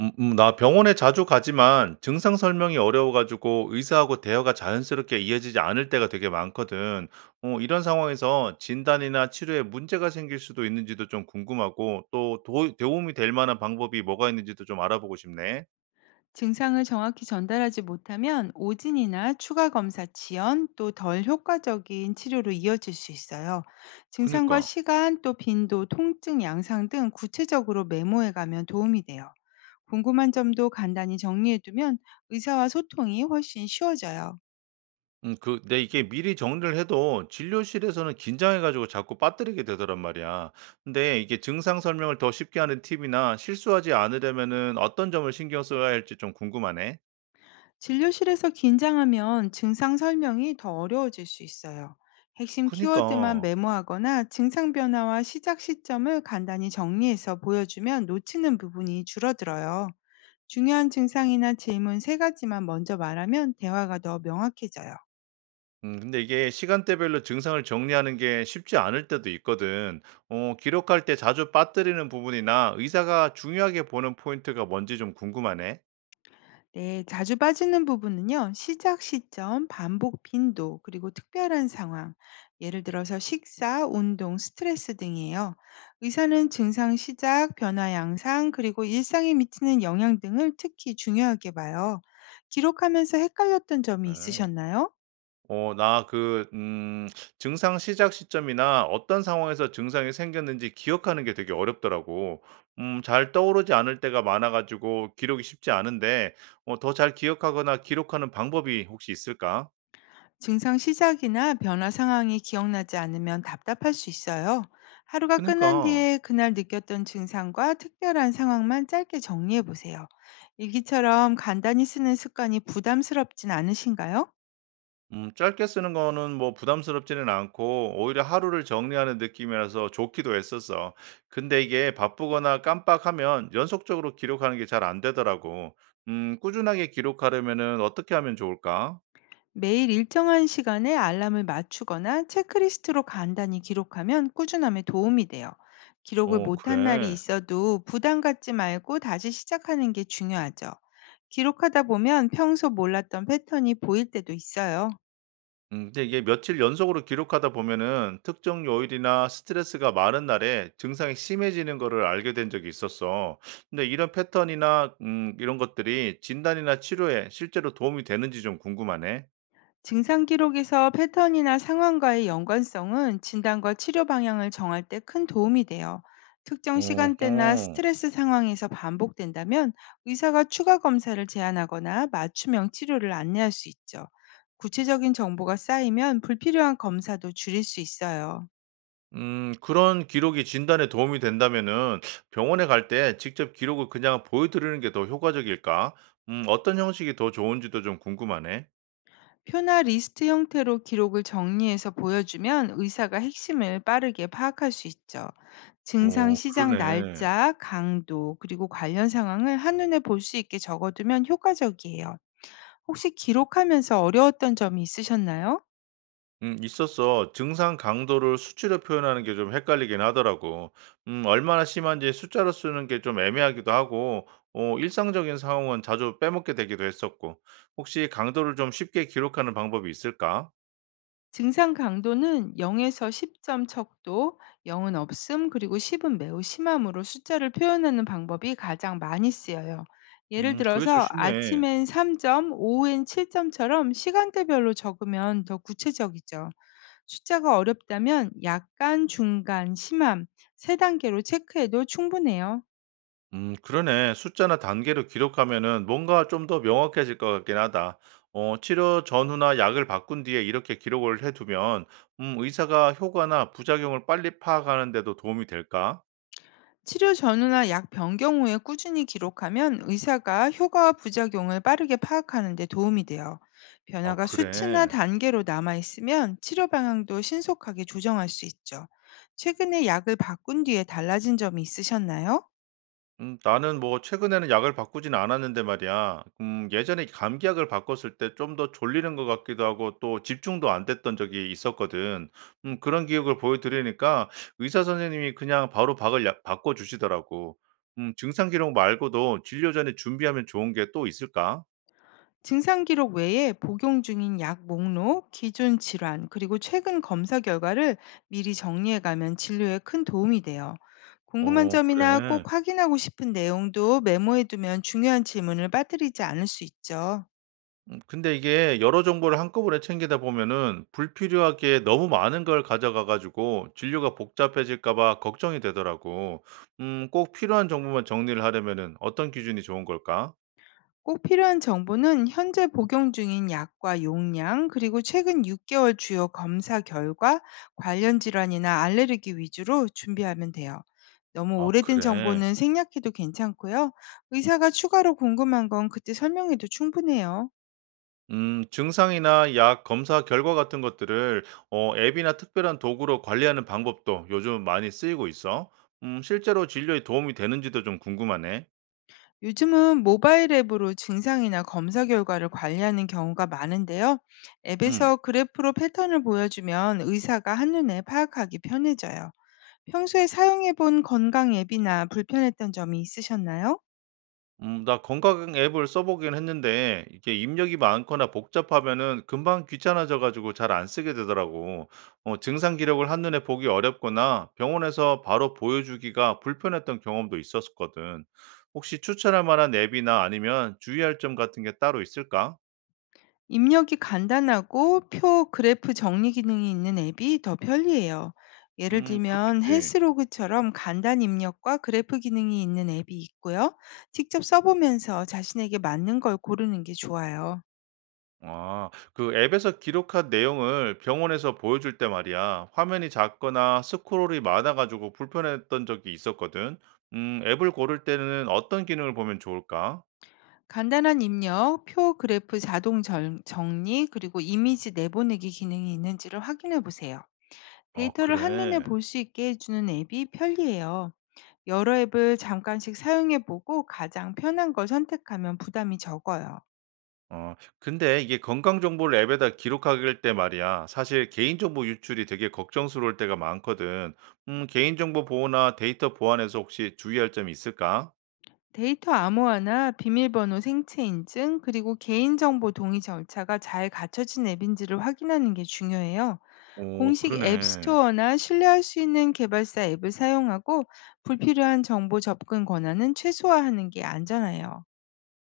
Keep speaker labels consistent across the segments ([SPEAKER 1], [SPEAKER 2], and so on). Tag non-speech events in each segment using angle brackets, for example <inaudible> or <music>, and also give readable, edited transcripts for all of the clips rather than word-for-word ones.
[SPEAKER 1] 나 병원에 자주 가지만 증상 설명이 어려워 가지고 의사하고 대화가 자연스럽게 이어지지 않을 때가 되게 많거든. 이런 상황에서 진단이나 치료에 문제가 생길 수도 있는지도 좀 궁금하고 또 도 도움이 될 만한 방법이 뭐가 있는지도 좀 알아보고 싶네.
[SPEAKER 2] 증상을 정확히 전달하지 못하면 오진이나 추가 검사 지연 또 덜 효과적인 치료로 이어질 수 있어요. 증상과
[SPEAKER 1] 그니까.
[SPEAKER 2] 시간 또 빈도, 통증 양상 등 구체적으로 메모해 가면 도움이 돼요. 궁금한 점도 간단히 정리해 두면 의사와 소통이 훨씬 쉬워져요.
[SPEAKER 1] 근데 이게 미리 정리를 해도 진료실에서는 긴장해 가지고 자꾸 빠뜨리게 되더란 말이야. 근데 이게 증상 설명을 더 쉽게 하는 팁이나 실수하지 않으려면은 어떤 점을 신경 써야 할지 좀 궁금하네.
[SPEAKER 2] 진료실에서 긴장하면 증상 설명이 더 어려워질 수 있어요. 핵심 키워드만
[SPEAKER 1] 그니까.
[SPEAKER 2] 메모하거나 증상 변화와 시작 시점을 간단히 정리해서 보여주면 놓치는 부분이 줄어들어요. 중요한 증상이나 질문 세 가지만 먼저 말하면 대화가 더 명확해져요.
[SPEAKER 1] 근데 이게 시간대별로 증상을 정리하는 게 쉽지 않을 때도 있거든. 기록할 때 자주 빠뜨리는 부분이나 의사가 중요하게 보는 포인트가 뭔지 좀 궁금하네.
[SPEAKER 2] 네, 자주 빠지는 부분은요, 시작 시점, 반복 빈도, 그리고 특별한 상황, 예를 들어서 식사, 운동, 스트레스 등이에요. 의사는 증상 시작, 변화 양상, 그리고 일상에 미치는 영향 등을 특히 중요하게 봐요. 기록하면서 헷갈렸던 점이
[SPEAKER 1] 그래.
[SPEAKER 2] 있으셨나요?
[SPEAKER 1] 어 나 그 증상 시작 시점이나 어떤 상황에서 증상이 생겼는지 기억하는 게 되게 어렵더라고. 잘 떠오르지 않을 때가 많아 가지고 기록이 쉽지 않은데 더 잘 기억하거나 기록하는 방법이 혹시 있을까?
[SPEAKER 2] 증상 시작이나 변화 상황이 기억나지 않으면 답답할 수 있어요. 하루가 끝난
[SPEAKER 1] 그니까.
[SPEAKER 2] 뒤에 그날 느꼈던 증상과 특별한 상황만 짧게 정리해 보세요. 일기처럼 간단히 쓰는 습관이 부담스럽진 않으신가요?
[SPEAKER 1] 짧게 쓰는 거는 뭐 부담스럽지는 않고 오히려 하루를 정리하는 느낌이라서 좋기도 했었어. 근데 이게 바쁘거나 깜빡하면 연속적으로 기록하는 게 잘 안 되더라고. 꾸준하게 기록하려면은 어떻게 하면 좋을까?
[SPEAKER 2] 매일 일정한 시간에 알람을 맞추거나 체크리스트로 간단히 기록하면 꾸준함에 도움이 돼요. 기록을
[SPEAKER 1] 어,
[SPEAKER 2] 못한 날이
[SPEAKER 1] 그래.
[SPEAKER 2] 있어도 부담 갖지 말고 다시 시작하는 게 중요하죠. 기록하다 보면 평소 몰랐던 패턴이 보일 때도 있어요.
[SPEAKER 1] 근데 이게 며칠 연속으로 기록하다 보면은 특정 요일이나 스트레스가 많은 날에 증상이 심해지는 거를 알게 된 적이 있었어. 근데 이런 패턴이나 이런 것들이 진단이나 치료에 실제로 도움이 되는지 좀 궁금하네.
[SPEAKER 2] 증상 기록에서 패턴이나 상황과의 연관성은 진단과 치료 방향을 정할 때 큰 도움이 돼요. 특정 시간대나
[SPEAKER 1] 어허.
[SPEAKER 2] 스트레스 상황에서 반복된다면 의사가 추가 검사를 제안하거나 맞춤형 치료를 안내할 수 있죠. 구체적인 정보가 쌓이면 불필요한 검사도 줄일 수 있어요.
[SPEAKER 1] 그런 기록이 진단에 도움이 된다면은 병원에 갈 때 직접 기록을 그냥 보여드리는 게 더 효과적일까? 어떤 형식이 더 좋은지도 좀 궁금하네.
[SPEAKER 2] 표나 리스트 형태로 기록을 정리해서 보여주면 의사가 핵심을 빠르게 파악할 수 있죠. 증상
[SPEAKER 1] 어
[SPEAKER 2] 시작
[SPEAKER 1] 그러네.
[SPEAKER 2] 날짜, 강도, 그리고 관련 상황을 한눈에 볼 수 있게 적어두면 효과적이에요. 혹시 기록하면서 어려웠던 점이 있으셨나요?
[SPEAKER 1] 있었어. 증상 강도를 수치로 표현하는 게 좀 헷갈리긴 하더라고. 얼마나 심한지 숫자로 쓰는 게 좀 애매하기도 하고 일상적인 상황은 자주 빼먹게 되기도 했었고. 혹시 강도를 좀 쉽게 기록하는 방법이 있을까?
[SPEAKER 2] 증상 강도는 0에서 10점 척도, 0은 없음, 그리고 10은 매우 심함으로 숫자를 표현하는 방법이 가장 많이 쓰여요. 예를
[SPEAKER 1] 그게 좀
[SPEAKER 2] 들어서
[SPEAKER 1] 쉽네.
[SPEAKER 2] 아침엔 3점, 오후엔 7점처럼 시간대별로 적으면 더 구체적이죠. 숫자가 어렵다면 약간, 중간, 심함 세 단계로 체크해도 충분해요.
[SPEAKER 1] 그러네. 숫자나 단계로 기록하면은 뭔가 좀 더 명확해질 것 같긴 하다. 어, 치료 전후나 약을 바꾼 뒤에 이렇게 기록을 해두면, 의사가 효과나 부작용을 빨리 파악하는 데도 도움이 될까?
[SPEAKER 2] 치료 전후나 약 변경 후에 꾸준히 기록하면 의사가 효과와 부작용을 빠르게 파악하는 데 도움이 돼요.
[SPEAKER 1] 어,
[SPEAKER 2] 변화가 수치나
[SPEAKER 1] 그래.
[SPEAKER 2] 단계로 남아 있으면 치료 방향도 신속하게 조정할 수 있죠. 최근에 약을 바꾼 뒤에 달라진 점이 있으셨나요?
[SPEAKER 1] 나는 뭐 최근에는 약을 바꾸진 않았는데 말이야. 예전에 감기약을 바꿨을 때 좀 더 졸리는 것 같기도 하고 또 집중도 안 됐던 적이 있었거든. 그런 기억을 보여 드리니까 의사 선생님이 그냥 바로 박을 약 바꿔 주시더라고. 증상 기록 말고도 진료 전에 준비하면 좋은 게 또 있을까?
[SPEAKER 2] 증상 기록 외에 복용 중인 약 목록, 기존 질환, 그리고 최근 검사 결과를 미리 정리해 가면 진료에 큰 도움이 돼요. 궁금한
[SPEAKER 1] 어
[SPEAKER 2] 점이나
[SPEAKER 1] 그래.
[SPEAKER 2] 꼭 확인하고 싶은 내용도 메모해 두면 중요한 질문을 빠뜨리지 않을 수 있죠.
[SPEAKER 1] 근데 이게 여러 정보를 한꺼번에 챙기다 보면은 불필요하게 너무 많은 걸 가져가 가지고 진료가 복잡해질까 봐 걱정이 되더라고. 꼭 필요한 정보만 정리를 하려면은 어떤 기준이 좋은 걸까?
[SPEAKER 2] 꼭 필요한 정보는 현재 복용 중인 약과 용량, 그리고 최근 6개월 주요 검사 결과, 관련 질환이나 알레르기 위주로 준비하면 돼요. 너무
[SPEAKER 1] 아,
[SPEAKER 2] 오래된
[SPEAKER 1] 그래.
[SPEAKER 2] 정보는 생략해도 괜찮고요. 의사가 추가로 궁금한 건 그때 설명해도 충분해요.
[SPEAKER 1] 증상이나 약 검사 결과 같은 것들을 앱이나 특별한 도구로 관리하는 방법도 요즘 많이 쓰이고 있어. 실제로 진료에 도움이 되는지도 좀 궁금하네.
[SPEAKER 2] 요즘은 모바일 앱으로 증상이나 검사 결과를 관리하는 경우가 많은데요.
[SPEAKER 1] 음.
[SPEAKER 2] 앱에서 그래프로 패턴을 보여주면 의사가 한눈에 파악하기 편해져요. 평소에 사용해 본 건강 앱이나 불편했던 점이 있으셨나요?
[SPEAKER 1] 나 건강 앱을 써보긴 했는데 이게 입력이 많거나 복잡하면은 금방 귀찮아져 가지고 잘 안 쓰게 되더라고. 어, 증상 기록을 한눈에 보기 어렵거나 병원에서 바로 보여주기가 불편했던 경험도 있었거든. 혹시 추천할 만한 앱이나 아니면 주의할 점 같은 게 따로 있을까?
[SPEAKER 2] 입력이 간단하고 표 그래프 정리 기능이 있는 앱이 더 편리해요. 예를 들면
[SPEAKER 1] 그렇겠지.
[SPEAKER 2] 헬스로그처럼 간단 입력과 그래프 기능이 있는 앱이 있고요. 직접 써보면서 자신에게 맞는 걸 고르는 게 좋아요.
[SPEAKER 1] 아, 그 앱에서 기록한 내용을 병원에서 보여줄 때 말이야. 화면이 작거나 스크롤이 많아가지고 불편했던 적이 있었거든. 앱을 고를 때는 어떤 기능을 보면 좋을까?
[SPEAKER 2] 간단한 입력, 표 그래프 자동 정리, 그리고 이미지 내보내기 기능이 있는지를 확인해 보세요.
[SPEAKER 1] 어,
[SPEAKER 2] 데이터를 한눈에
[SPEAKER 1] 그래.
[SPEAKER 2] 볼 수 있게 해주는 앱이 편리해요. 여러 앱을 잠깐씩 사용해 보고 가장 편한 걸 선택하면 부담이 적어요.
[SPEAKER 1] 어, 근데 이게 건강 정보를 앱에다 기록하길 때 말이야. 사실 개인정보 유출이 되게 걱정스러울 때가 많거든. 개인정보 보호나 데이터 보안에서 혹시 주의할 점이 있을까?
[SPEAKER 2] 데이터 암호화나 비밀번호 생체 인증, 그리고 개인정보 동의 절차가 잘 갖춰진 앱인지를 확인하는 게 중요해요.
[SPEAKER 1] 오,
[SPEAKER 2] 공식 앱
[SPEAKER 1] 그러네.
[SPEAKER 2] 스토어나 신뢰할 수 있는 개발사 앱을 사용하고 불필요한 정보 접근 권한은 최소화하는 게 안전해요.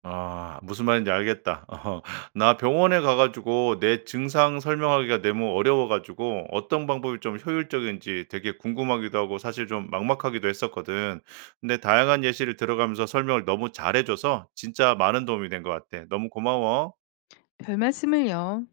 [SPEAKER 1] 아 무슨 말인지 알겠다. <laughs> 나 병원에 가 가지고 내 증상 설명하기가 너무 어려워 가지고 어떤 방법이 좀 효율적인지 되게 궁금하기도 하고 사실 좀 막막하기도 했었거든. 근데 다양한 예시를 들어가면서 설명을 너무 잘해 줘서 진짜 많은 도움이 된 것 같아. 너무 고마워.
[SPEAKER 2] 별 말씀을요.